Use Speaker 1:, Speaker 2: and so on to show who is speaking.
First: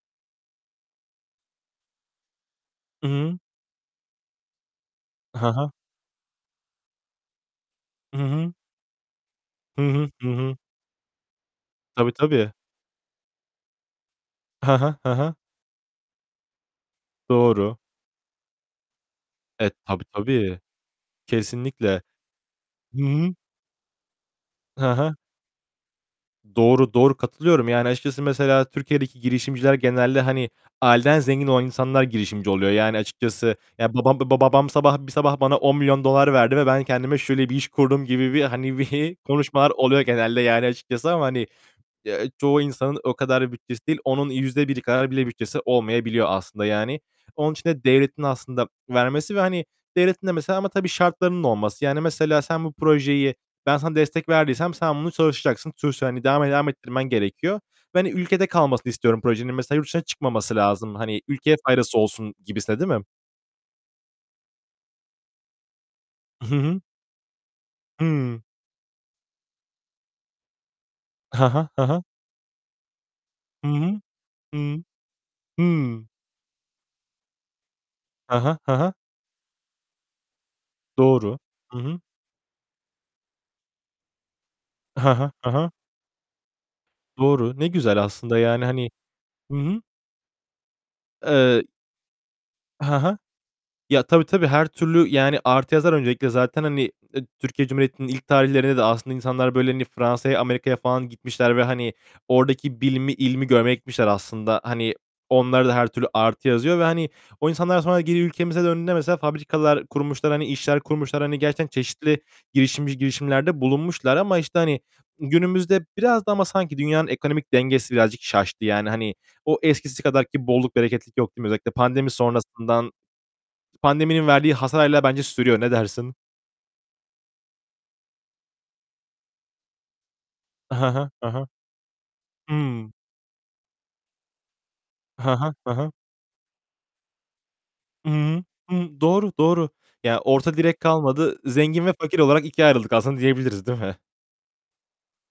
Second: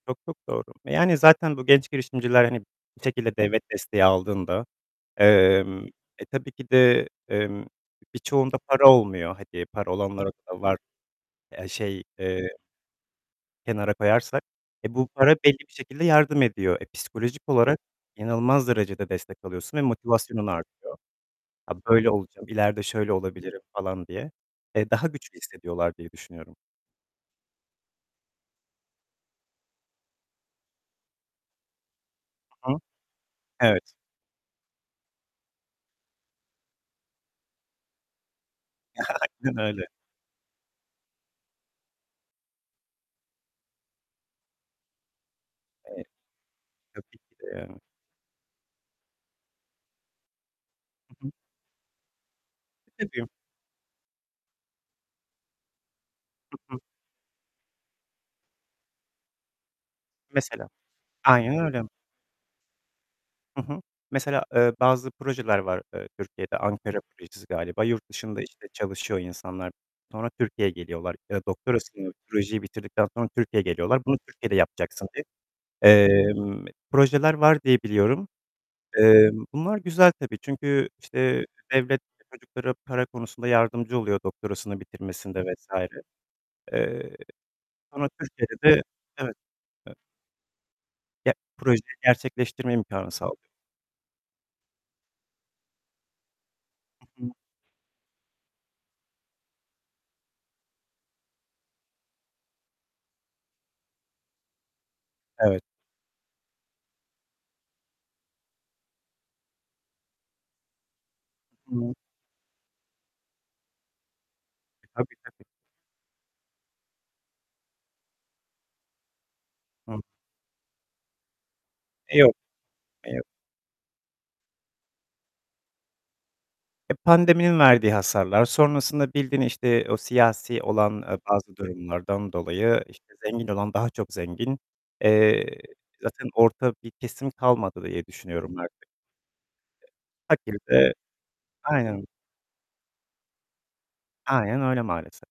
Speaker 1: Çok çok doğru. Yani zaten bu genç girişimciler hani bir
Speaker 2: Hı
Speaker 1: şekilde
Speaker 2: hı.
Speaker 1: devlet desteği aldığında,
Speaker 2: Ha ha.
Speaker 1: emm, e, tabii ki de, emm,
Speaker 2: Hı hı.
Speaker 1: birçoğunda para olmuyor. Hani
Speaker 2: Hı
Speaker 1: para
Speaker 2: hı,
Speaker 1: olanlar
Speaker 2: hı
Speaker 1: o
Speaker 2: hı.
Speaker 1: kadar var. Ya, şey,
Speaker 2: Tabii,
Speaker 1: eee,
Speaker 2: tabii.
Speaker 1: kenara koyarsak,
Speaker 2: Ha
Speaker 1: eee,
Speaker 2: ha,
Speaker 1: bu
Speaker 2: ha
Speaker 1: para
Speaker 2: ha.
Speaker 1: belli bir şekilde yardım ediyor. E, psikolojik
Speaker 2: Doğru.
Speaker 1: olarak inanılmaz derecede destek
Speaker 2: E,
Speaker 1: alıyorsun ve
Speaker 2: tabii,
Speaker 1: motivasyonun
Speaker 2: tabii.
Speaker 1: artıyor. "Ya,
Speaker 2: Kesinlikle.
Speaker 1: böyle olacağım, ileride
Speaker 2: Hı
Speaker 1: şöyle
Speaker 2: hı.
Speaker 1: olabilirim." falan diye. E,
Speaker 2: Hı
Speaker 1: daha
Speaker 2: hı.
Speaker 1: güçlü hissediyorlar diye düşünüyorum.
Speaker 2: Doğru, doğru. Katılıyorum. Yani açıkçası mesela Türkiye'deki girişimciler genelde hani aileden zengin olan insanlar girişimci oluyor.
Speaker 1: Hı hı.
Speaker 2: Yani açıkçası, ya
Speaker 1: Evet.
Speaker 2: babam babam babam sabah, bir sabah bana $10.000.000 verdi ve ben kendime şöyle bir iş kurdum gibi bir hani
Speaker 1: Aynen
Speaker 2: konuşmalar
Speaker 1: öyle.
Speaker 2: oluyor genelde yani açıkçası ama hani, ya, çoğu insanın o kadar bütçesi değil. Onun %1 kadar bile bütçesi
Speaker 1: Eee,
Speaker 2: olmayabiliyor aslında yani.
Speaker 1: tabii ki de
Speaker 2: Onun için
Speaker 1: yani.
Speaker 2: de devletin aslında vermesi ve hani devletin de mesela ama tabii
Speaker 1: Hı hı.
Speaker 2: şartlarının olması. Yani mesela sen bu
Speaker 1: [unintelligible]
Speaker 2: projeyi ben sana destek verdiysem sen bunu çalışacaksın, sonuçta hani devam et
Speaker 1: Hı
Speaker 2: devam
Speaker 1: hı.
Speaker 2: ettirmen gerekiyor ve hani ülkede kalmasını istiyorum projenin. Mesela yurt dışına çıkmaması
Speaker 1: Mesela.
Speaker 2: lazım. Hani ülkeye
Speaker 1: Aynen öyle.
Speaker 2: faydası olsun gibisinden, değil mi?
Speaker 1: Hı hı. Mesela, ııı, bazı projeler var, ııı,
Speaker 2: Hı
Speaker 1: Türkiye'de,
Speaker 2: hı.
Speaker 1: Ankara Projesi galiba. Yurt dışında
Speaker 2: Hımm.
Speaker 1: işte çalışıyor insanlar, sonra Türkiye'ye geliyorlar ya da
Speaker 2: Ha ha. Ha ha.
Speaker 1: doktorasını projeyi bitirdikten sonra Türkiye'ye
Speaker 2: Hı hı,
Speaker 1: geliyorlar. Bunu Türkiye'de
Speaker 2: hı.
Speaker 1: yapacaksın diye,
Speaker 2: Hı.
Speaker 1: emm, projeler var diye biliyorum.
Speaker 2: Ha ha, ha ha.
Speaker 1: Eee, bunlar güzel tabii. Çünkü
Speaker 2: Doğru.
Speaker 1: işte
Speaker 2: Hı hı.
Speaker 1: devlet çocuklara para konusunda yardımcı oluyor doktorasını
Speaker 2: Ha ha,
Speaker 1: bitirmesinde
Speaker 2: ha
Speaker 1: vs.
Speaker 2: ha.
Speaker 1: Eee,
Speaker 2: Doğru. Ne güzel
Speaker 1: ama
Speaker 2: aslında yani
Speaker 1: Türkiye'de de
Speaker 2: hani.
Speaker 1: Evet,
Speaker 2: Hı hı.
Speaker 1: evet. Ya,
Speaker 2: Eee
Speaker 1: projeyi gerçekleştirme
Speaker 2: Ha
Speaker 1: imkânı
Speaker 2: ha.
Speaker 1: sağlıyor.
Speaker 2: Ya, tabii, tabii her türlü yani artı yazar öncelikle zaten hani,
Speaker 1: Hı
Speaker 2: ııı,
Speaker 1: hı.
Speaker 2: Türkiye Cumhuriyeti'nin ilk tarihlerinde de aslında insanlar böyle hani Fransa'ya, Amerika'ya falan gitmişler ve hani oradaki bilimi, ilmi görmeye gitmişler aslında. Hani
Speaker 1: Evet.
Speaker 2: onlara da her türlü artı yazıyor ve hani o insanlar daha sonra geri ülkemize döndüğünde mesela fabrikalar kurmuşlar, hani işler kurmuşlar. Hani gerçekten
Speaker 1: Hı.
Speaker 2: çeşitli girişimci girişimlerde bulunmuşlar ama işte hani
Speaker 1: Tabii, tabii.
Speaker 2: günümüzde biraz da ama sanki dünyanın ekonomik dengesi birazcık şaştı yani. Hani o
Speaker 1: Hımm.
Speaker 2: eskisi kadar ki bolluk, bereketlik yok, değil mi? Özellikle pandemi
Speaker 1: Eee, yok.
Speaker 2: sonrasından,
Speaker 1: Eee
Speaker 2: pandeminin verdiği hasar hâlâ bence sürüyor. Ne dersin?
Speaker 1: Eee, pandeminin verdiği hasarlar. Sonrasında bildiğin işte o siyasi
Speaker 2: Ha
Speaker 1: olan,
Speaker 2: ha,
Speaker 1: ııı,
Speaker 2: ha ha.
Speaker 1: bazı durumlardan dolayı
Speaker 2: Hımm.
Speaker 1: işte zengin olan daha çok zengin.
Speaker 2: Ha ha,
Speaker 1: Eee,
Speaker 2: ha ha.
Speaker 1: zaten orta bir kesim kalmadı diye
Speaker 2: Hı hı.
Speaker 1: düşünüyorum artık. Eee,
Speaker 2: Imm, doğru, doğru. Ya, orta
Speaker 1: fakir
Speaker 2: direk
Speaker 1: de
Speaker 2: kalmadı, zengin ve
Speaker 1: Aynen.
Speaker 2: fakir olarak ikiye ayrıldık aslında diyebiliriz, değil mi?
Speaker 1: Aynen öyle maalesef.